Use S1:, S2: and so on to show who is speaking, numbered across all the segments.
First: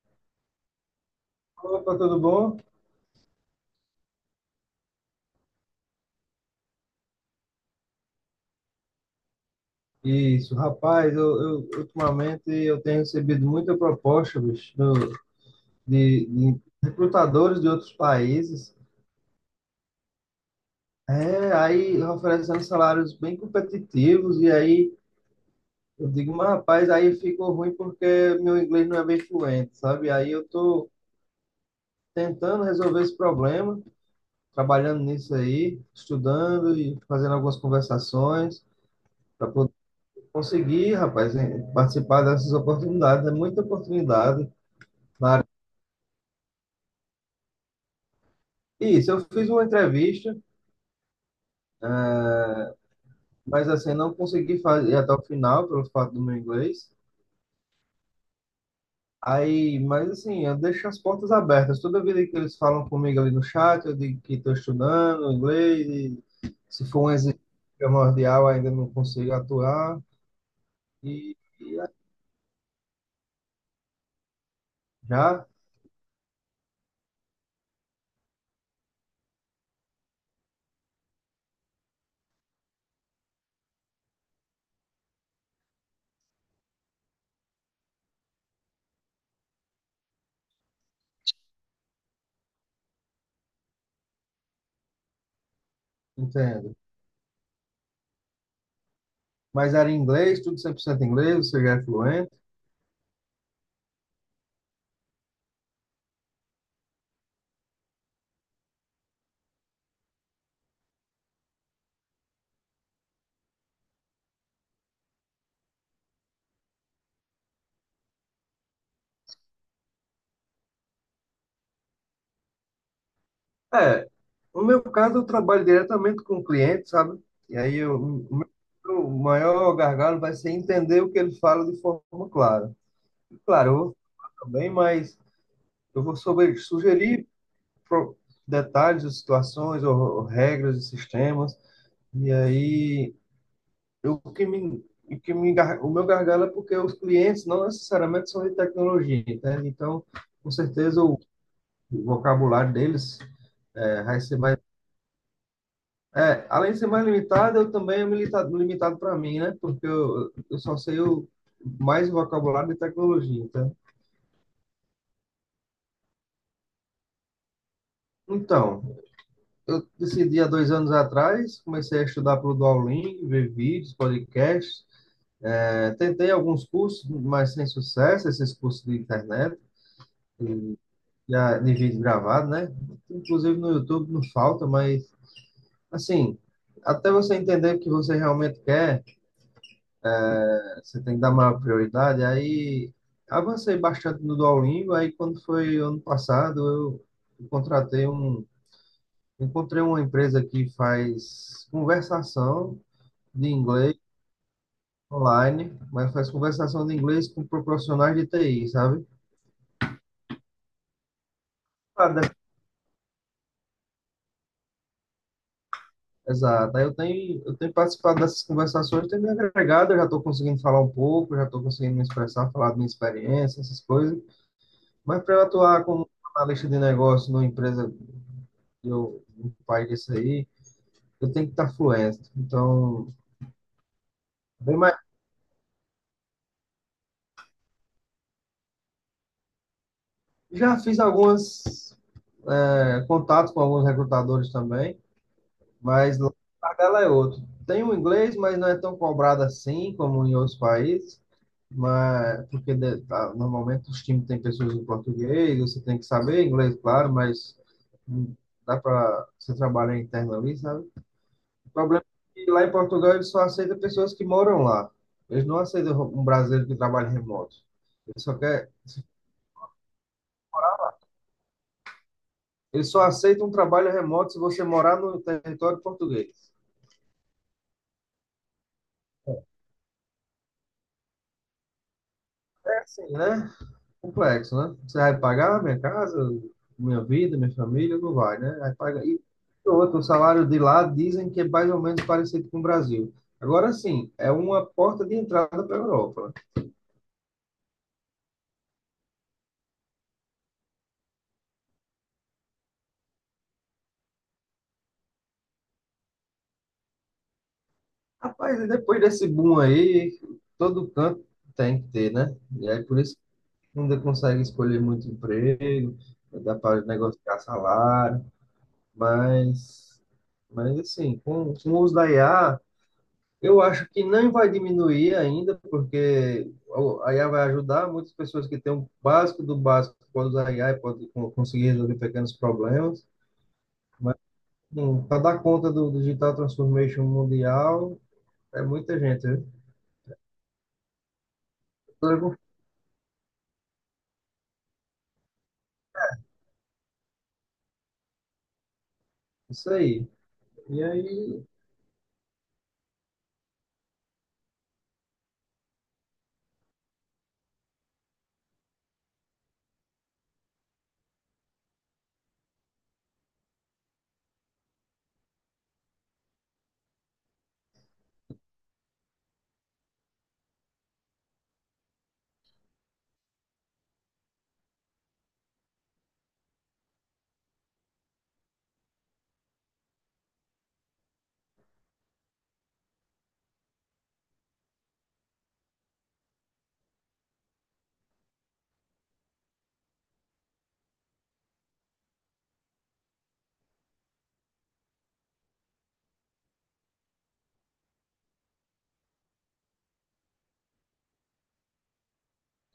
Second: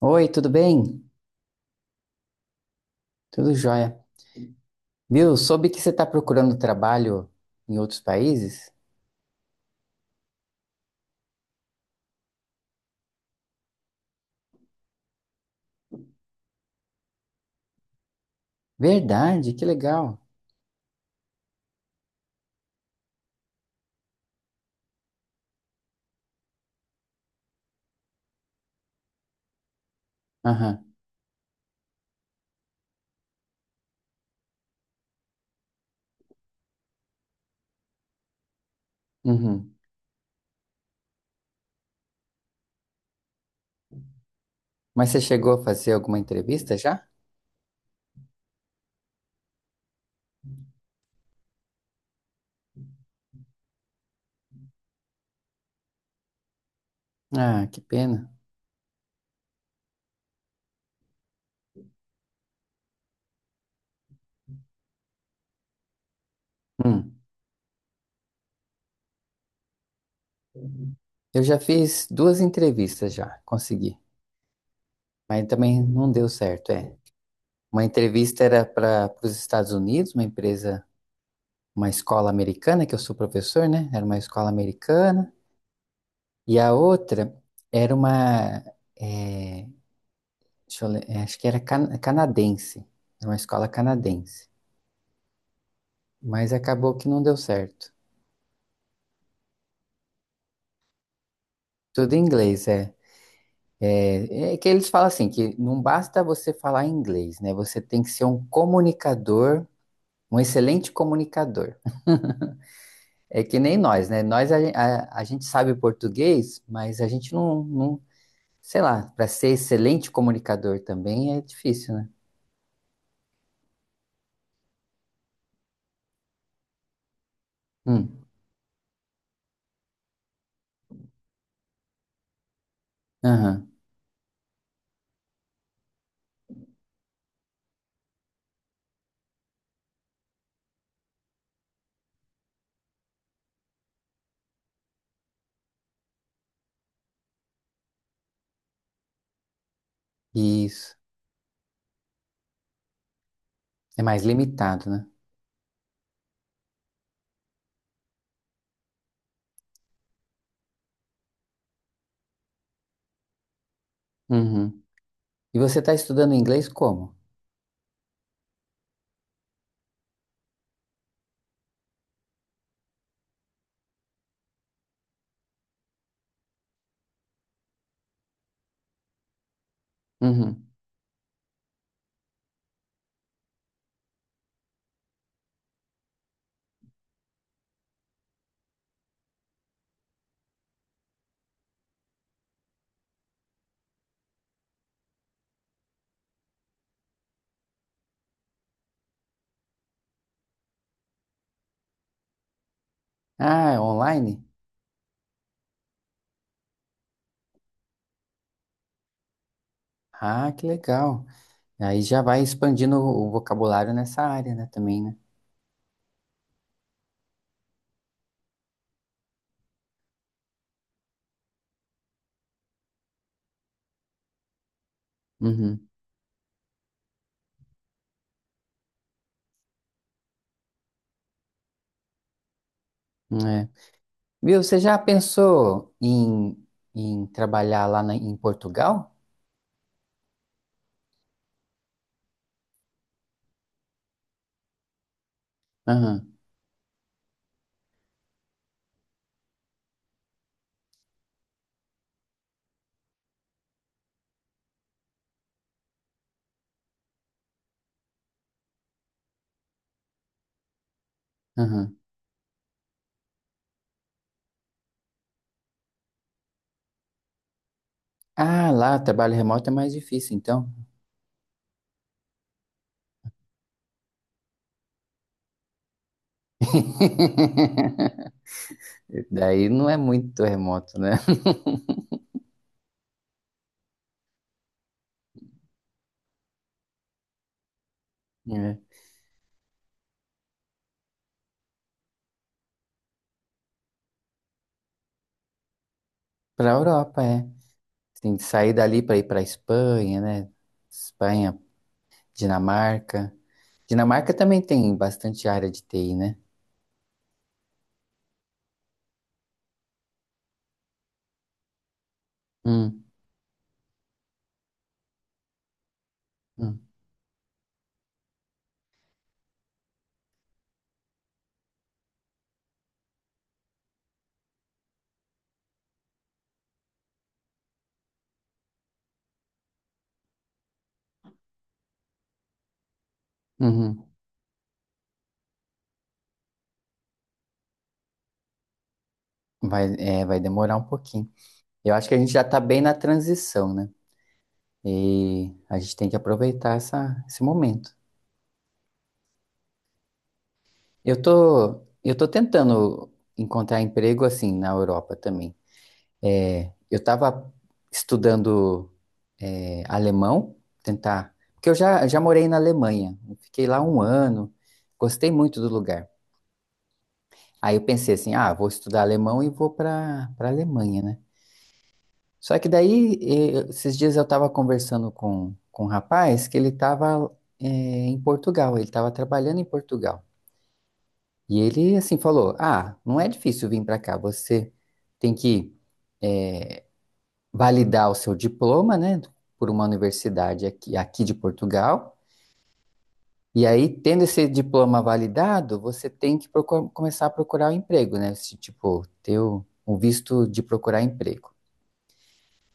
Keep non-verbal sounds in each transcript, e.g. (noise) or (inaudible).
S1: Oi, tudo bem?
S2: Opa, tudo bom?
S1: Tudo jóia. Viu? Soube que você está procurando trabalho em outros países?
S2: Isso, rapaz, ultimamente eu tenho recebido muita proposta, bicho, de recrutadores de outros países.
S1: Verdade, que legal.
S2: É, aí oferecendo salários bem competitivos, e aí eu digo, mas rapaz, aí ficou ruim porque meu inglês não é bem fluente, sabe? Aí eu
S1: Aham,
S2: tô tentando resolver esse problema, trabalhando nisso aí, estudando e fazendo algumas conversações para poder
S1: uhum.
S2: conseguir, rapaz, participar dessas oportunidades. É muita oportunidade.
S1: Mas você chegou a fazer alguma entrevista já?
S2: Isso, eu fiz uma entrevista, mas assim, não consegui fazer até o final, pelo fato do meu inglês.
S1: Ah, que pena.
S2: Aí, mas assim, eu deixo as portas abertas. Toda vida que eles falam comigo ali no chat, eu digo que estou estudando inglês, e se for um
S1: Hum.
S2: exercício primordial, ainda não consigo atuar, e
S1: Eu já fiz duas entrevistas já, consegui. Mas
S2: já
S1: também não deu certo, é. Uma entrevista era para os Estados Unidos, uma empresa, uma escola americana, que eu sou professor, né? Era uma escola americana. E a outra era uma, eh, deixa eu ler, é, acho que era canadense, é uma escola canadense, mas
S2: entendo.
S1: acabou que não deu certo.
S2: Mas era em inglês, tudo 100% inglês, você já é
S1: Tudo em
S2: fluente?
S1: inglês, é. É, é que eles falam assim, que não basta você falar inglês, né? Você tem que ser um comunicador, um excelente comunicador. É que nem nós, né? Nós, a gente sabe português, mas a gente sei lá, para ser excelente comunicador também é difícil, né?
S2: É, no meu caso, eu trabalho diretamente com o cliente, sabe? E aí eu,
S1: Hum,
S2: o meu o maior gargalo vai ser entender o que ele fala de forma clara.
S1: aham,
S2: Claro, eu vou também, mas eu vou sobre, sugerir pro- detalhes, ou situações, ou regras de sistemas. E aí, eu, o que me, gar- o meu gargalo é porque os clientes não necessariamente são de tecnologia, entende? Então, com
S1: isso.
S2: certeza, o vocabulário deles
S1: É
S2: vai
S1: mais
S2: ser mais.
S1: limitado, né?
S2: É, além de ser mais limitado, eu também é limitado, limitado para mim, né? Porque eu só sei o, mais o vocabulário de tecnologia, tá?
S1: Uhum. E você está estudando inglês como?
S2: Então, eu decidi há 2 anos atrás, comecei a estudar pelo Duolingo, ver vídeos, podcasts, é, tentei alguns cursos, mas sem sucesso, esses cursos de internet,
S1: Uhum.
S2: já de vídeo gravado, né? Inclusive no YouTube não falta, mas, assim, até você entender o que você realmente quer, você tem que dar maior prioridade. Aí avancei bastante no Duolingo. Aí quando foi ano passado, eu contratei um, encontrei uma empresa que faz conversação de
S1: Ah, é
S2: inglês
S1: online?
S2: online, mas faz conversação de inglês com profissionais de TI, sabe?
S1: Ah, que legal. Aí
S2: Ah,
S1: já vai expandindo o vocabulário nessa área, né, também, né?
S2: Exato. Aí eu tenho participado dessas conversações, tenho me agregado, eu já estou conseguindo falar um pouco, já estou conseguindo me expressar, falar da minha experiência, essas coisas. Mas para eu atuar
S1: Uhum.
S2: como analista de negócio numa empresa eu um pai disso aí, eu tenho que estar fluente. Então,
S1: É. Viu,
S2: bem
S1: você
S2: mais-
S1: já pensou em, em trabalhar em Portugal?
S2: já fiz alguns contatos com alguns recrutadores também, mas
S1: Aham,
S2: lá a tabela é outro. Tem o inglês, mas não é tão cobrado assim como em outros países, mas porque tá, normalmente os times têm pessoas em português, você tem que saber inglês, claro, mas hum, dá para você trabalhar interno ali, sabe? O
S1: aham.
S2: problema é que lá em Portugal eles só aceitam pessoas que moram lá. Eles não aceitam um brasileiro que trabalha remoto. Eles só, quer,
S1: Ah, lá, o trabalho remoto é mais difícil, então.
S2: eles só aceitam um trabalho remoto se você morar no território português.
S1: (laughs) Daí não é muito remoto, né?
S2: É assim, né? Complexo, né? Você vai pagar minha casa, minha vida, minha família, não vai, né? Vai
S1: É.
S2: pagar. E outro, o salário de lá dizem que é mais ou menos parecido com o Brasil. Agora sim, é uma porta de entrada para a Europa, né?
S1: Para a Europa, é. Você tem que sair dali para ir para Espanha, né? Espanha, Dinamarca. Dinamarca também tem bastante área de TI, né?
S2: Rapaz, e depois desse boom aí, todo canto tem que ter, né? E aí por
S1: Hum,
S2: isso ainda consegue escolher muito emprego, dá
S1: hum,
S2: para negociar salário, mas, mas assim, com o uso da IA, eu acho que não vai diminuir ainda, porque a IA vai ajudar muitas pessoas que têm o básico do básico, pode usar a IA e pode conseguir resolver pequenos problemas,
S1: uhum.
S2: mas para dar conta do Digital Transformation Mundial, é muita gente, né?
S1: Vai, é, vai demorar um pouquinho. Eu acho que a gente já está bem na transição, né? E a gente tem que aproveitar essa, esse momento.
S2: Isso aí. E
S1: Eu
S2: aí,
S1: tô, eu tô tentando encontrar emprego assim na Europa também. É, eu estava estudando alemão, tentar, porque eu já morei na Alemanha, fiquei lá um ano, gostei muito do lugar. Aí eu pensei assim, ah, vou estudar alemão e vou para Alemanha, né? Só que daí, esses dias eu estava conversando com um rapaz que ele estava em Portugal, ele estava trabalhando em Portugal. E ele, assim, falou, ah, não é difícil vir para cá, você tem que validar o seu diploma, né, por uma universidade aqui de Portugal. E aí, tendo esse diploma validado, você tem que começar a procurar um emprego, né? Esse, tipo, ter o visto de procurar emprego.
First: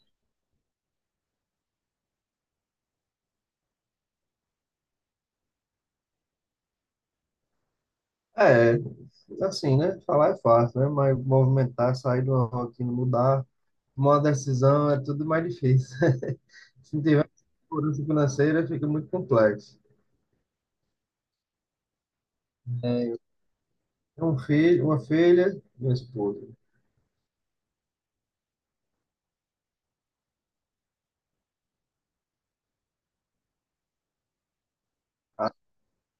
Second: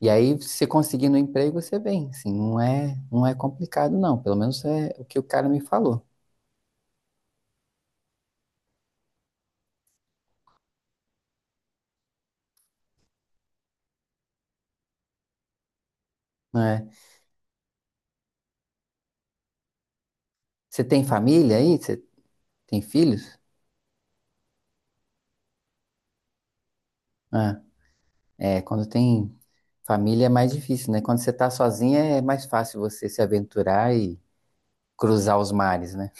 S1: E aí, se você conseguir no emprego, você vem, assim, não é complicado, não. Pelo menos é o que o cara me falou,
S2: é, assim, né? Falar é fácil, né? Mas movimentar, sair de uma rotina, mudar, tomar uma decisão é tudo mais difícil. (laughs)
S1: né?
S2: Se não tiver segurança financeira, fica muito complexo.
S1: Você tem família aí? Você tem filhos?
S2: Um filho, uma filha e uma esposa.
S1: Ah, é, é, quando tem família é mais difícil, né? Quando você tá sozinha é mais fácil você se aventurar e cruzar os mares, né?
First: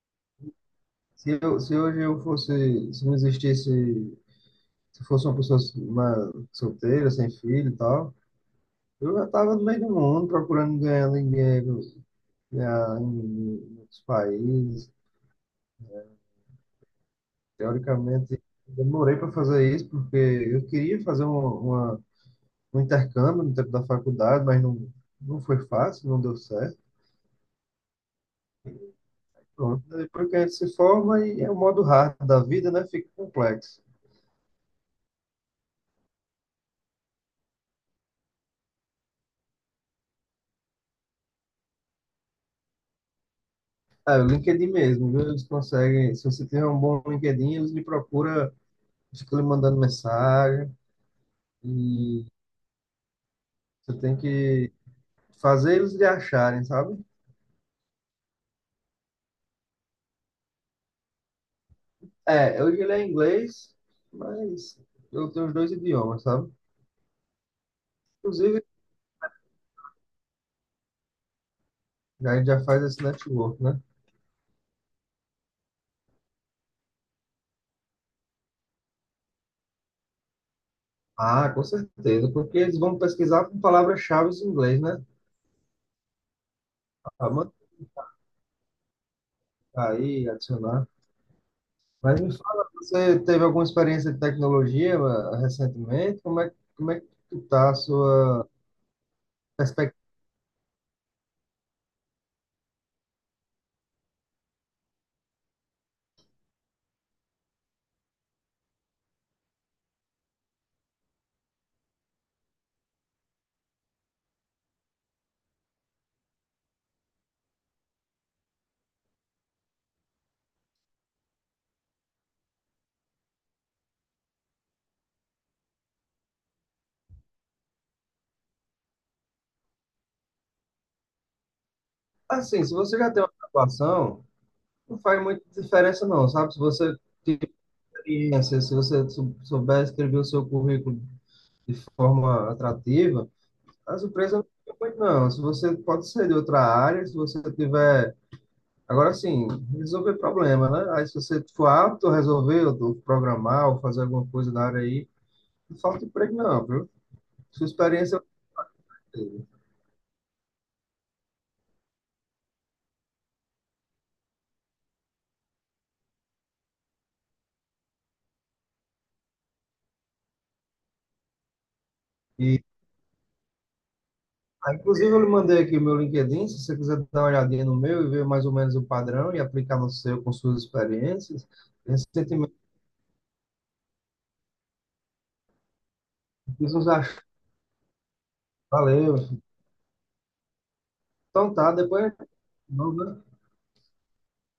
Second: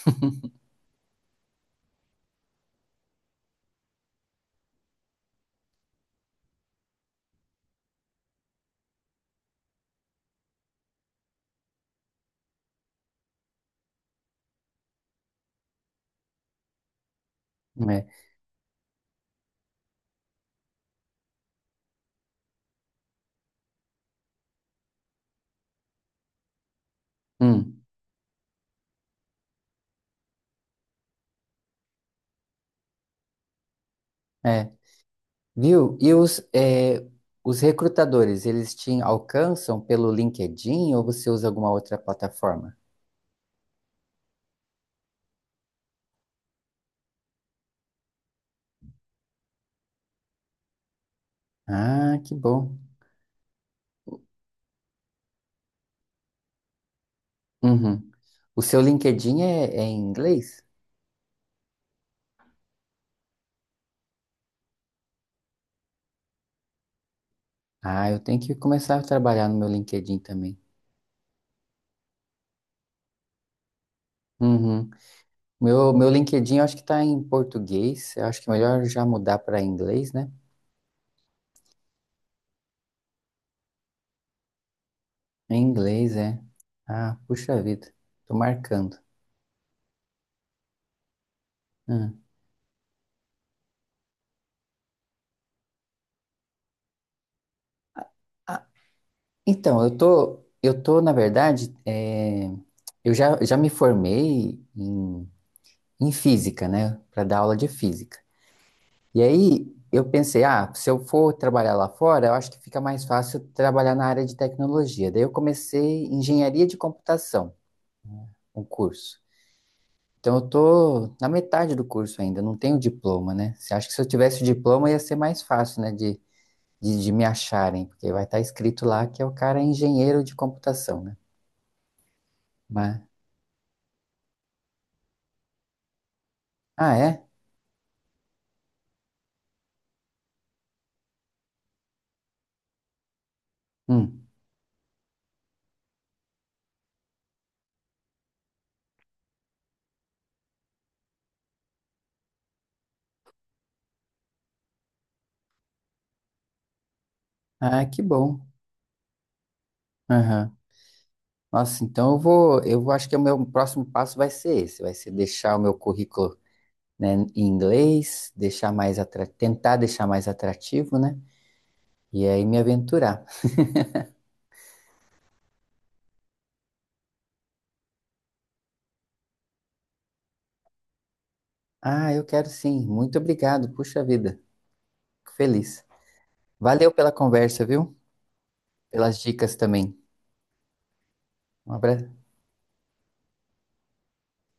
S2: Se hoje eu fosse, se não existisse, se fosse uma pessoa uma solteira, sem filho e tal, eu já estava no meio do mundo procurando ganhar dinheiro, ganhar em outros países,
S1: É.
S2: teoricamente, demorei para fazer isso porque eu queria fazer uma, uma- um intercâmbio no tempo da faculdade, mas não, não foi fácil, não deu certo.
S1: Hum,
S2: Pronto. Depois que a gente se forma e é o modo hard da vida, né? Fica complexo.
S1: é. Viu? E os, é, os recrutadores, eles te alcançam pelo LinkedIn ou você usa alguma outra plataforma?
S2: Ah, o LinkedIn mesmo, viu? Eles conseguem. Se você tiver um bom LinkedIn, eles lhe procuram, ficam lhe mandando mensagem
S1: Ah,
S2: e
S1: que bom.
S2: você tem que fazer eles lhe acharem, sabe?
S1: Uhum. O seu LinkedIn é, é em inglês?
S2: É, hoje ele é inglês, mas eu tenho os dois idiomas, sabe?
S1: Ah, eu tenho que
S2: Inclusive,
S1: começar a trabalhar no meu LinkedIn também.
S2: já, a gente já faz esse network, né?
S1: Uhum. Meu LinkedIn eu acho que está em português. Eu acho que é melhor já mudar para inglês, né?
S2: Ah, com certeza, porque eles vão pesquisar por palavras-chave em inglês, né?
S1: É, em inglês, é. Ah,
S2: Ah,
S1: puxa
S2: manda.
S1: vida. Tô marcando.
S2: Aí, adicionar. Mas
S1: Hum.
S2: me fala, você teve alguma experiência de tecnologia, recentemente? Como é que está a sua
S1: Ah, então,
S2: perspectiva?
S1: na verdade, eu já me formei em, em física, né? Para dar aula de física. E aí eu pensei, ah, se eu for trabalhar lá fora, eu acho que fica mais fácil trabalhar na área de tecnologia. Daí eu comecei engenharia de computação, um curso. Então eu tô na metade do curso ainda, não tenho diploma, né? Você acha que se eu tivesse o diploma ia ser mais fácil, né, de me acharem, porque vai estar escrito lá que é o cara é engenheiro de computação, né?
S2: Assim, se você
S1: Mas,
S2: já tem uma graduação, não faz muita diferença não, sabe? Se você
S1: ah, é?
S2: tiver experiência, se você souber escrever o seu currículo de forma atrativa, as
S1: Hum.
S2: empresas não ficam muito não. Se você pode ser de outra área, se você tiver. Agora sim, resolver problema, né? Aí se você for apto a resolver, ou programar, ou fazer alguma coisa na área aí, não falta emprego não, viu? Sua
S1: Ah, que
S2: experiência
S1: bom. Aham. Nossa, então acho que o meu próximo passo vai ser esse, vai ser deixar o meu currículo né, em inglês, deixar tentar deixar mais atrativo, né? E aí me
S2: e
S1: aventurar.
S2: ah, inclusive eu lhe mandei aqui o meu LinkedIn, se você quiser dar uma olhadinha no meu e ver mais ou menos o padrão e aplicar no seu com suas experiências,
S1: Ah, eu quero
S2: recentemente
S1: sim. Muito obrigado. Puxa vida. Fico feliz.
S2: fiz uns
S1: Valeu pela
S2: achos.
S1: conversa, viu? Pelas
S2: Valeu.
S1: dicas também.
S2: Então tá,
S1: Um
S2: depois a
S1: abra...
S2: gente continua, né?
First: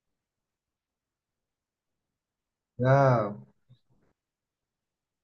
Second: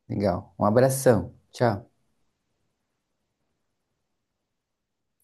S1: Legal. Um abração. Tchau.
S2: Já